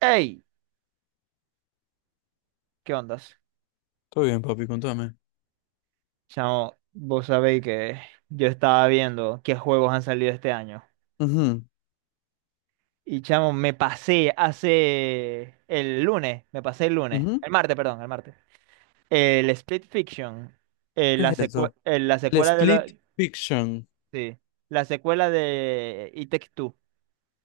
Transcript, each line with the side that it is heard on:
right: Hey, ¿qué ondas?
left: Todo bien, papi, contame.
right: Chamo, vos sabéis que yo estaba viendo qué juegos han salido este año. Y chamo, me pasé hace el lunes, me pasé el lunes,
left: Ujú, ujú.
right: el martes, perdón, el martes. El Split Fiction,
left: ¿Qué es eso?
right: la
left: El
right: secuela de
left: Split Fiction.
right: sí, la secuela de It Takes Two.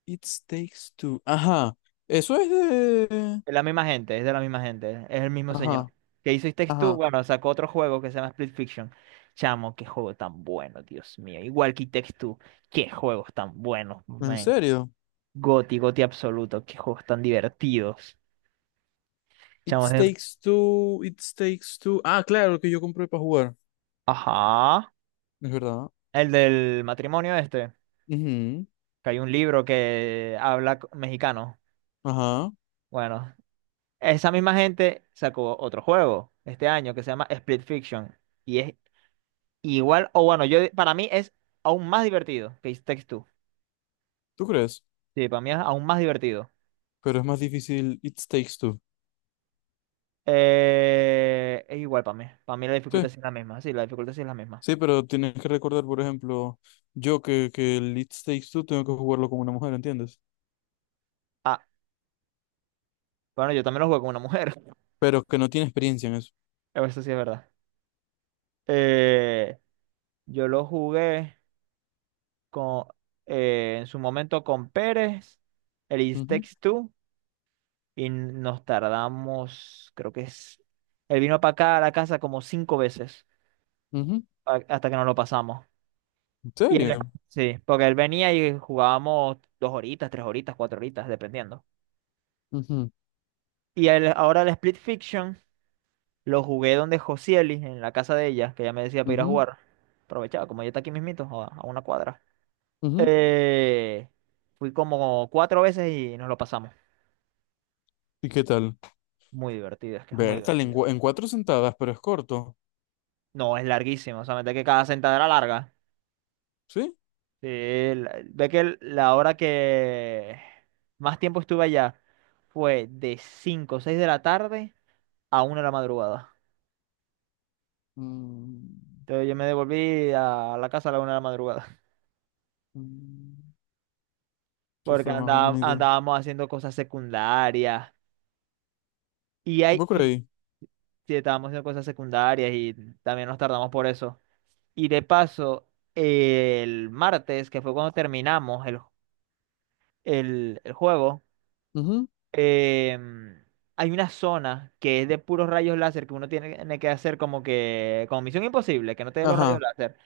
left: It Takes Two. Ajá. Eso es de.
right: Es la misma gente, es de la misma gente, es el mismo señor.
left: Ajá,
right: Que hizo It Takes Two,
left: ajá.
right: bueno, sacó otro juego que se llama Split Fiction. Chamo, qué juego tan bueno, Dios mío. Igual que It Takes Two, qué juegos tan buenos,
left: ¿En
right: man.
left: serio?
right: Goti, Goti absoluto, qué juegos tan divertidos.
left: It
right: Chamo, es de...
left: Takes Two, It Takes Two. Ah, claro, el que yo compré para jugar.
right: Ajá.
left: Es verdad.
right: El del matrimonio este,
left: Ujú,
right: que hay un libro que habla mexicano.
left: ajá.
right: Bueno, esa misma gente sacó otro juego este año que se llama Split Fiction. Y es Igual, o bueno, yo para mí es aún más divertido que It Takes Two.
left: ¿Tú crees?
right: Sí, para mí es aún más divertido.
left: Pero es más difícil It Takes Two.
right: Es igual para mí. Para mí la dificultad
left: Sí,
right: sí es la misma. Sí, la dificultad sí es la misma.
left: sí, pero tienes que recordar, por ejemplo, yo que el It Takes Two tengo que jugarlo como una mujer, ¿entiendes?
right: Ah, bueno, yo también lo jugué con una mujer.
left: Pero que no tiene experiencia en eso.
right: Eso sí es verdad. Eh, yo lo jugué con, en su momento con Pérez, el It
left: Ujú,
right: Takes Two, y nos tardamos, creo que es... Él vino para acá a la casa como cinco veces
left: ujú.
right: hasta que nos lo pasamos.
left: ¿En
right: Y él,
left: serio?
right: sí, porque él venía y jugábamos dos horitas, tres horitas, cuatro horitas, dependiendo.
left: Ujú,
right: Y el, ahora el Split Fiction lo jugué donde Josieli, en la casa de ella, que ella me decía para ir a
left: ujú,
right: jugar. Aprovechaba, como ella está aquí mismito, a una cuadra.
left: ujú.
right: Eh, fui como cuatro veces y nos lo pasamos.
left: ¿Y qué tal?
right: Muy divertido, es que es muy
left: Bertal,
right: divertido.
left: en cuatro sentadas, pero es corto.
right: No, es larguísimo, o sea, mete que cada sentada era larga.
left: ¿Sí?
right: Sí, ve que la hora que más tiempo estuve allá fue de 5 o 6 de la tarde a 1 de la madrugada.
left: Mm,
right: Entonces yo me devolví a la casa a la 1 de la madrugada,
left: mm, sí,
right: porque
left: fue más bonito.
right: andábamos haciendo cosas secundarias y, hay,
left: ¿Vos
right: y
left: creí?
right: sí, estábamos haciendo cosas secundarias y también nos tardamos por eso. Y de paso, el martes, que fue cuando terminamos el juego,
left: Ujú.
right: em, hay una zona que es de puros rayos láser que uno tiene que hacer como que, como misión imposible, que no te dé los rayos
left: Ajá.
right: láser.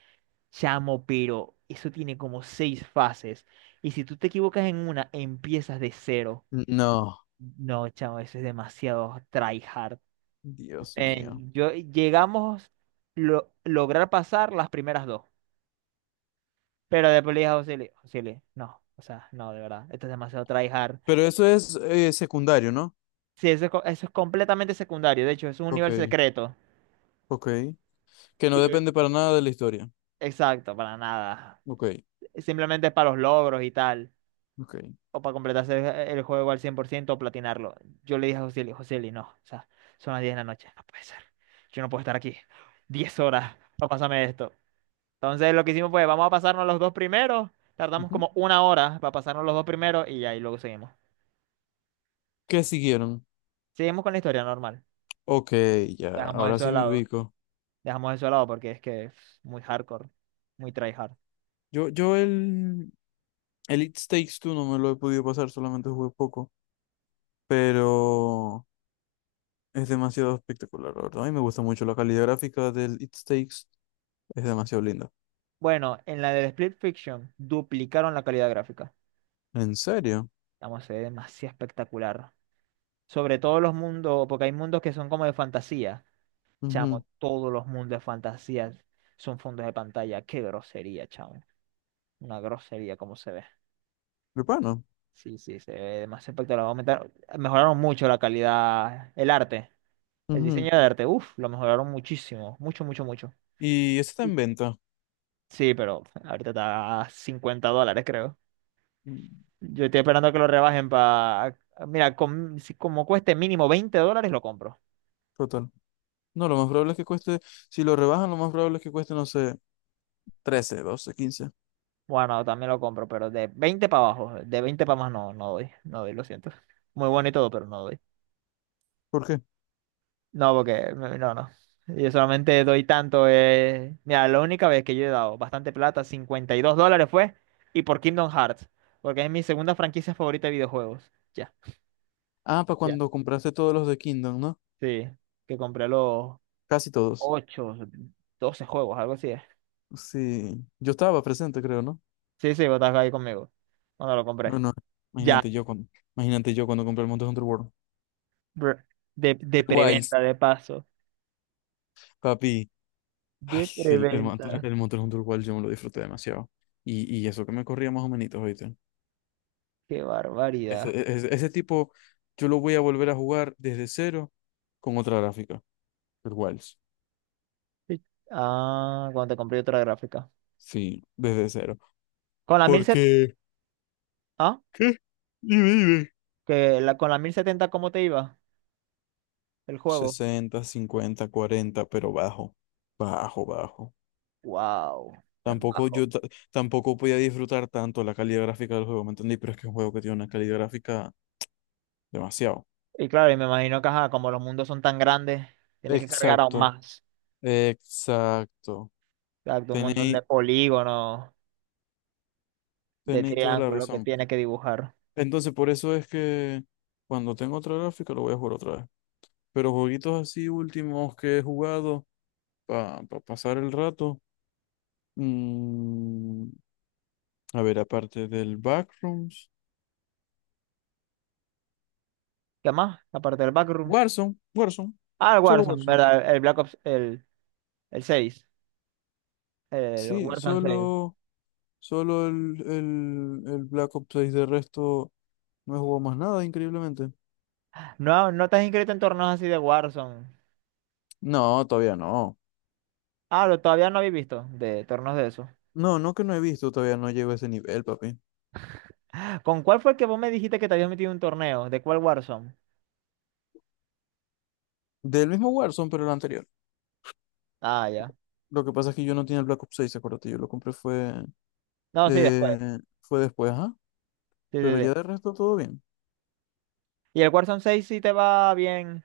right: Chamo, pero eso tiene como 6 fases. Y si tú te equivocas en una, empiezas de cero.
left: No.
right: No, chamo, eso es demasiado tryhard.
left: Dios mío.
right: Ven, yo llegamos lograr pasar las primeras dos. Pero después le dije a José, Luis, "José Luis, no, o sea, no, de verdad, esto es demasiado tryhard.
left: Pero eso es secundario, ¿no?
right: Sí, eso, eso es completamente secundario. De hecho, es un
left: Ok,
right: universo secreto.
left: ok. Que no
right: Y-
left: depende para nada de la historia.
right: Exacto, para nada.
left: Ok,
right: Simplemente es para los logros y tal.
left: ok.
right: O para completarse el juego al 100% o platinarlo. Yo le dije a Joseli, Joseli, no, o sea, son las 10 de la noche, no puede ser. Yo no puedo estar aquí 10 horas para pasarme esto. Entonces lo que hicimos fue, vamos a pasarnos los dos primeros, tardamos
left: Ujú.
right: como una hora para pasarnos los dos primeros y ahí luego seguimos.
left: ¿Qué siguieron?
right: Seguimos con la historia normal.
left: Ok, ya,
right: Dejamos
left: ahora
right: eso de
left: sí me
right: lado,
left: ubico.
right: dejamos eso de lado porque es que es muy hardcore, muy tryhard.
left: Yo el It Takes Two no me lo he podido pasar, solamente jugué poco. Pero. Es demasiado espectacular, la verdad. A mí me gusta mucho la calidad gráfica del It Takes. Es demasiado linda.
right: Bueno, en la del Split Fiction duplicaron la calidad gráfica.
left: ¿En serio?
right: Vamos, se ve demasiado espectacular. Sobre todos los mundos, porque hay mundos que son como de fantasía.
left: Ujú.
right: Chamo, todos los mundos de fantasía son fondos de pantalla. Qué grosería, chamo. Una grosería como se ve.
left: Urbano.
right: Sí, sí, se ve demasiado espectacular. Mejoraron mucho la calidad, el arte, el
left: Ujú.
right: diseño de arte. Uf, lo mejoraron muchísimo. Mucho, mucho, mucho.
left: Y ese está
right: Y-
left: en venta.
right: Sí, pero ahorita está a $50, creo.
left: Mm,
right: Yo estoy esperando que lo rebajen... para... Mira, si como cueste mínimo 20 dólares, lo compro.
left: total. No, lo más probable es que cueste, si lo rebajan, lo más probable es que cueste, no sé, 13, 12, 15
right: Bueno, también lo compro, pero de 20 para abajo, de 20 para más no, no doy, no doy, lo siento. Muy bueno y todo, pero no doy.
left: ¿Por qué?
right: No, porque no, no, no. Yo solamente doy tanto. Mira, la única vez que yo he dado bastante plata, $52 fue, y por Kingdom Hearts, porque es mi segunda franquicia favorita de videojuegos. Ya.
left: Ah, para
right: Ya.
left: cuando compraste todos los de Kingdom, ¿no?
right: Sí, que compré los
left: Casi todos.
right: 8 12 juegos, algo así. Es.
left: Sí. Yo estaba presente, creo, ¿no?
right: Sí, sí, vos estás ahí conmigo. Cuando lo
left: Yo
right: compré.
left: no.
right: Ya,
left: Imagínate yo cuando, imagínate yo cuando compré el Monster Hunter World.
right: br- de
left: Wilds,
right: preventa, de paso.
left: papi. Ay,
right: De preventa.
left: el Monster Hunter World yo me lo disfruté demasiado. Y eso que me corría más o menos, ¿oíste?
right: Qué barbaridad.
left: Ese tipo, yo lo voy a volver a jugar desde cero con otra gráfica. El Wilds.
right: Sí. Ah, cuando te compré otra gráfica.
left: Sí, desde cero.
right: Con la 1070,
left: Porque,
right: ah,
left: ¿Qué? Dime, dime.
right: que con la mil setenta, ¿cómo te iba el juego?
left: 60, 50, 40, pero bajo. Bajo, bajo.
right: Wow, tan
left: Tampoco
right: bajo.
left: yo ta- Tampoco podía disfrutar tanto la calidad gráfica del juego, ¿me entendí? Pero es que es un juego que tiene una calidad gráfica demasiado.
right: Y claro, y me imagino que ajá, como los mundos son tan grandes, tienes que cargar aún
left: Exacto,
right: más.
left: exacto.
right: Exacto, un montón
left: Tenéis,
right: de polígonos, de
left: tenéis toda la
right: triángulos que
left: razón.
right: tienes que dibujar.
left: Entonces, por eso es que cuando tengo otra gráfica lo voy a jugar otra vez. Pero jueguitos así últimos que he jugado para pasar el rato. mm, a ver, aparte del Backrooms.
right: ¿Qué más? Aparte del Backrooms.
left: Warzone, Warzone,
right: Ah, el
left: solo
right: Warzone,
left: Warzone.
right: ¿verdad? El Black Ops, el 6, el
left: Sí,
right: Warzone seis.
left: solo el Black Ops 6. De resto, no he jugado más nada, increíblemente.
right: No, no te has inscrito en torneos así de Warzone.
left: No, todavía no.
right: Ah, lo, todavía no habéis visto de torneos de eso.
left: No, no que no he visto, todavía no llego a ese nivel, papi.
right: ¿Con cuál fue que vos me dijiste que te habías metido en un torneo? ¿De cuál Warzone?
left: Del mismo Warzone, pero el anterior.
right: Ah, ya.
left: Lo que pasa es que yo no tenía el Black Ops 6, acuérdate, yo lo compré fue,
right: No, sí, después.
left: fue después, ajá.
right: Sí, sí,
left: Pero ya
right: sí.
left: de resto todo bien.
right: Y el Warzone seis sí te va bien.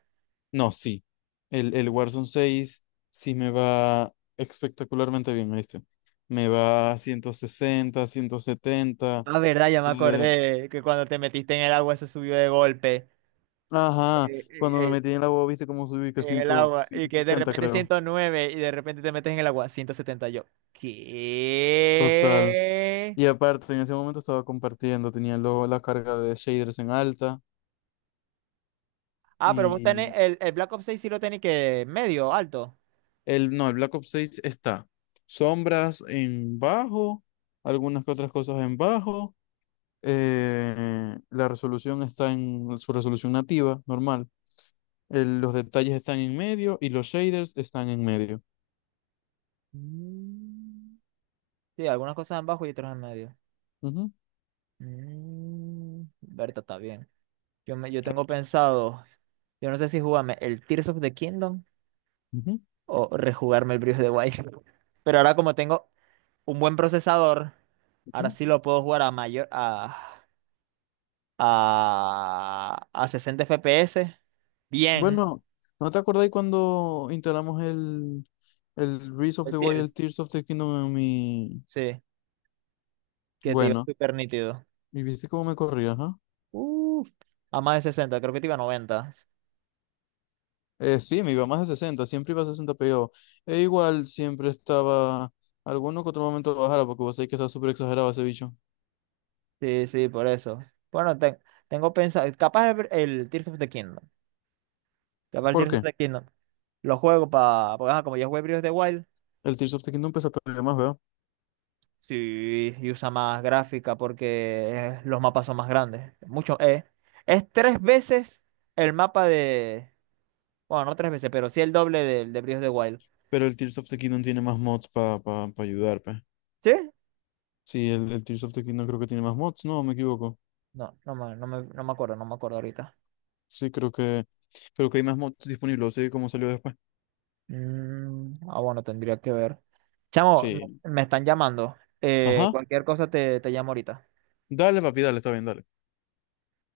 left: No, sí. El Warzone 6 sí me va espectacularmente bien, ¿viste? Me va a 160, 170.
right: Ah, verdad, ya me
left: eh,
right: acordé que cuando te metiste en el agua se subió de golpe.
left: ajá,
right: Eh,
left: cuando me
right: eh,
left: metí en la boba, ¿viste cómo subí? Que
right: en
left: 100,
right: el agua. Y
left: ciento
right: que de
left: sesenta
right: repente
left: creo.
right: 109 y de repente te metes en el agua 170 yo.
left: Total.
right: ¿Qué?
left: Y aparte, en ese momento estaba compartiendo, tenía luego la carga de shaders en alta.
right: Ah, pero vos tenés
left: Y
right: el Black Ops seis sí lo tenés que medio, alto.
left: el, no, el Black Ops 6 está. Sombras en bajo, algunas que otras cosas en bajo. La resolución está en su resolución nativa, normal. Los detalles están en medio y los shaders están en medio.
right: Mm. Sí, algunas cosas en bajo y otras en medio.
left: Ujú,
right: Mm. Berta está bien. Yo tengo pensado, yo no sé si jugarme el Tears of the Kingdom
left: ujú,
right: o rejugarme el Breath of the Wild. Pero ahora como tengo un buen procesador, ahora
left: ujú.
right: sí lo puedo jugar a a 60 FPS. Bien.
left: Bueno, ¿no te acordáis cuando instalamos el Breath of
right: El
left: the
right: Tears.
left: Wild Tears of the Kingdom en mi...
right: Sí, que te iba
left: Bueno,
right: súper nítido.
left: ¿y viste cómo me corría, ajá?
right: Uf, a más de 60 creo que te iba a 90.
left: Sí, me iba más de 60, siempre iba a 60 PO. E igual siempre estaba alguno que otro momento bajara, porque vos sabés que está súper exagerado ese bicho.
right: Sí, sí, por eso. Bueno, tengo pensado, capaz el Tears of the Kingdom. Capaz el
left: ¿Por
right: Tears of
left: qué?
right: the Kingdom. Lo juego para, porque ajá, como ya jugué Breath of the Wild.
left: El Tears of the Kingdom pesa todavía más, ¿verdad?
right: Sí, y usa más gráfica porque los mapas son más grandes. Mucho, es tres veces el mapa de. Bueno, no tres veces, pero sí el doble del de Breath of the Wild.
left: Pero el Tears of the Kingdom tiene más mods para pa, pa pa ayudar, pues.
right: ¿Sí?
left: Sí, el Tears of the Kingdom creo que tiene más mods, no, me equivoco.
right: No, no me acuerdo, no me acuerdo ahorita.
left: Sí, creo que hay más mods disponibles, sí, como salió después.
right: Mm, ah, bueno, tendría que ver. Chamo, me,
left: Sí.
right: me están llamando.
left: Ajá.
right: Cualquier cosa te llamo ahorita.
left: Dale, papi, dale, está bien, dale.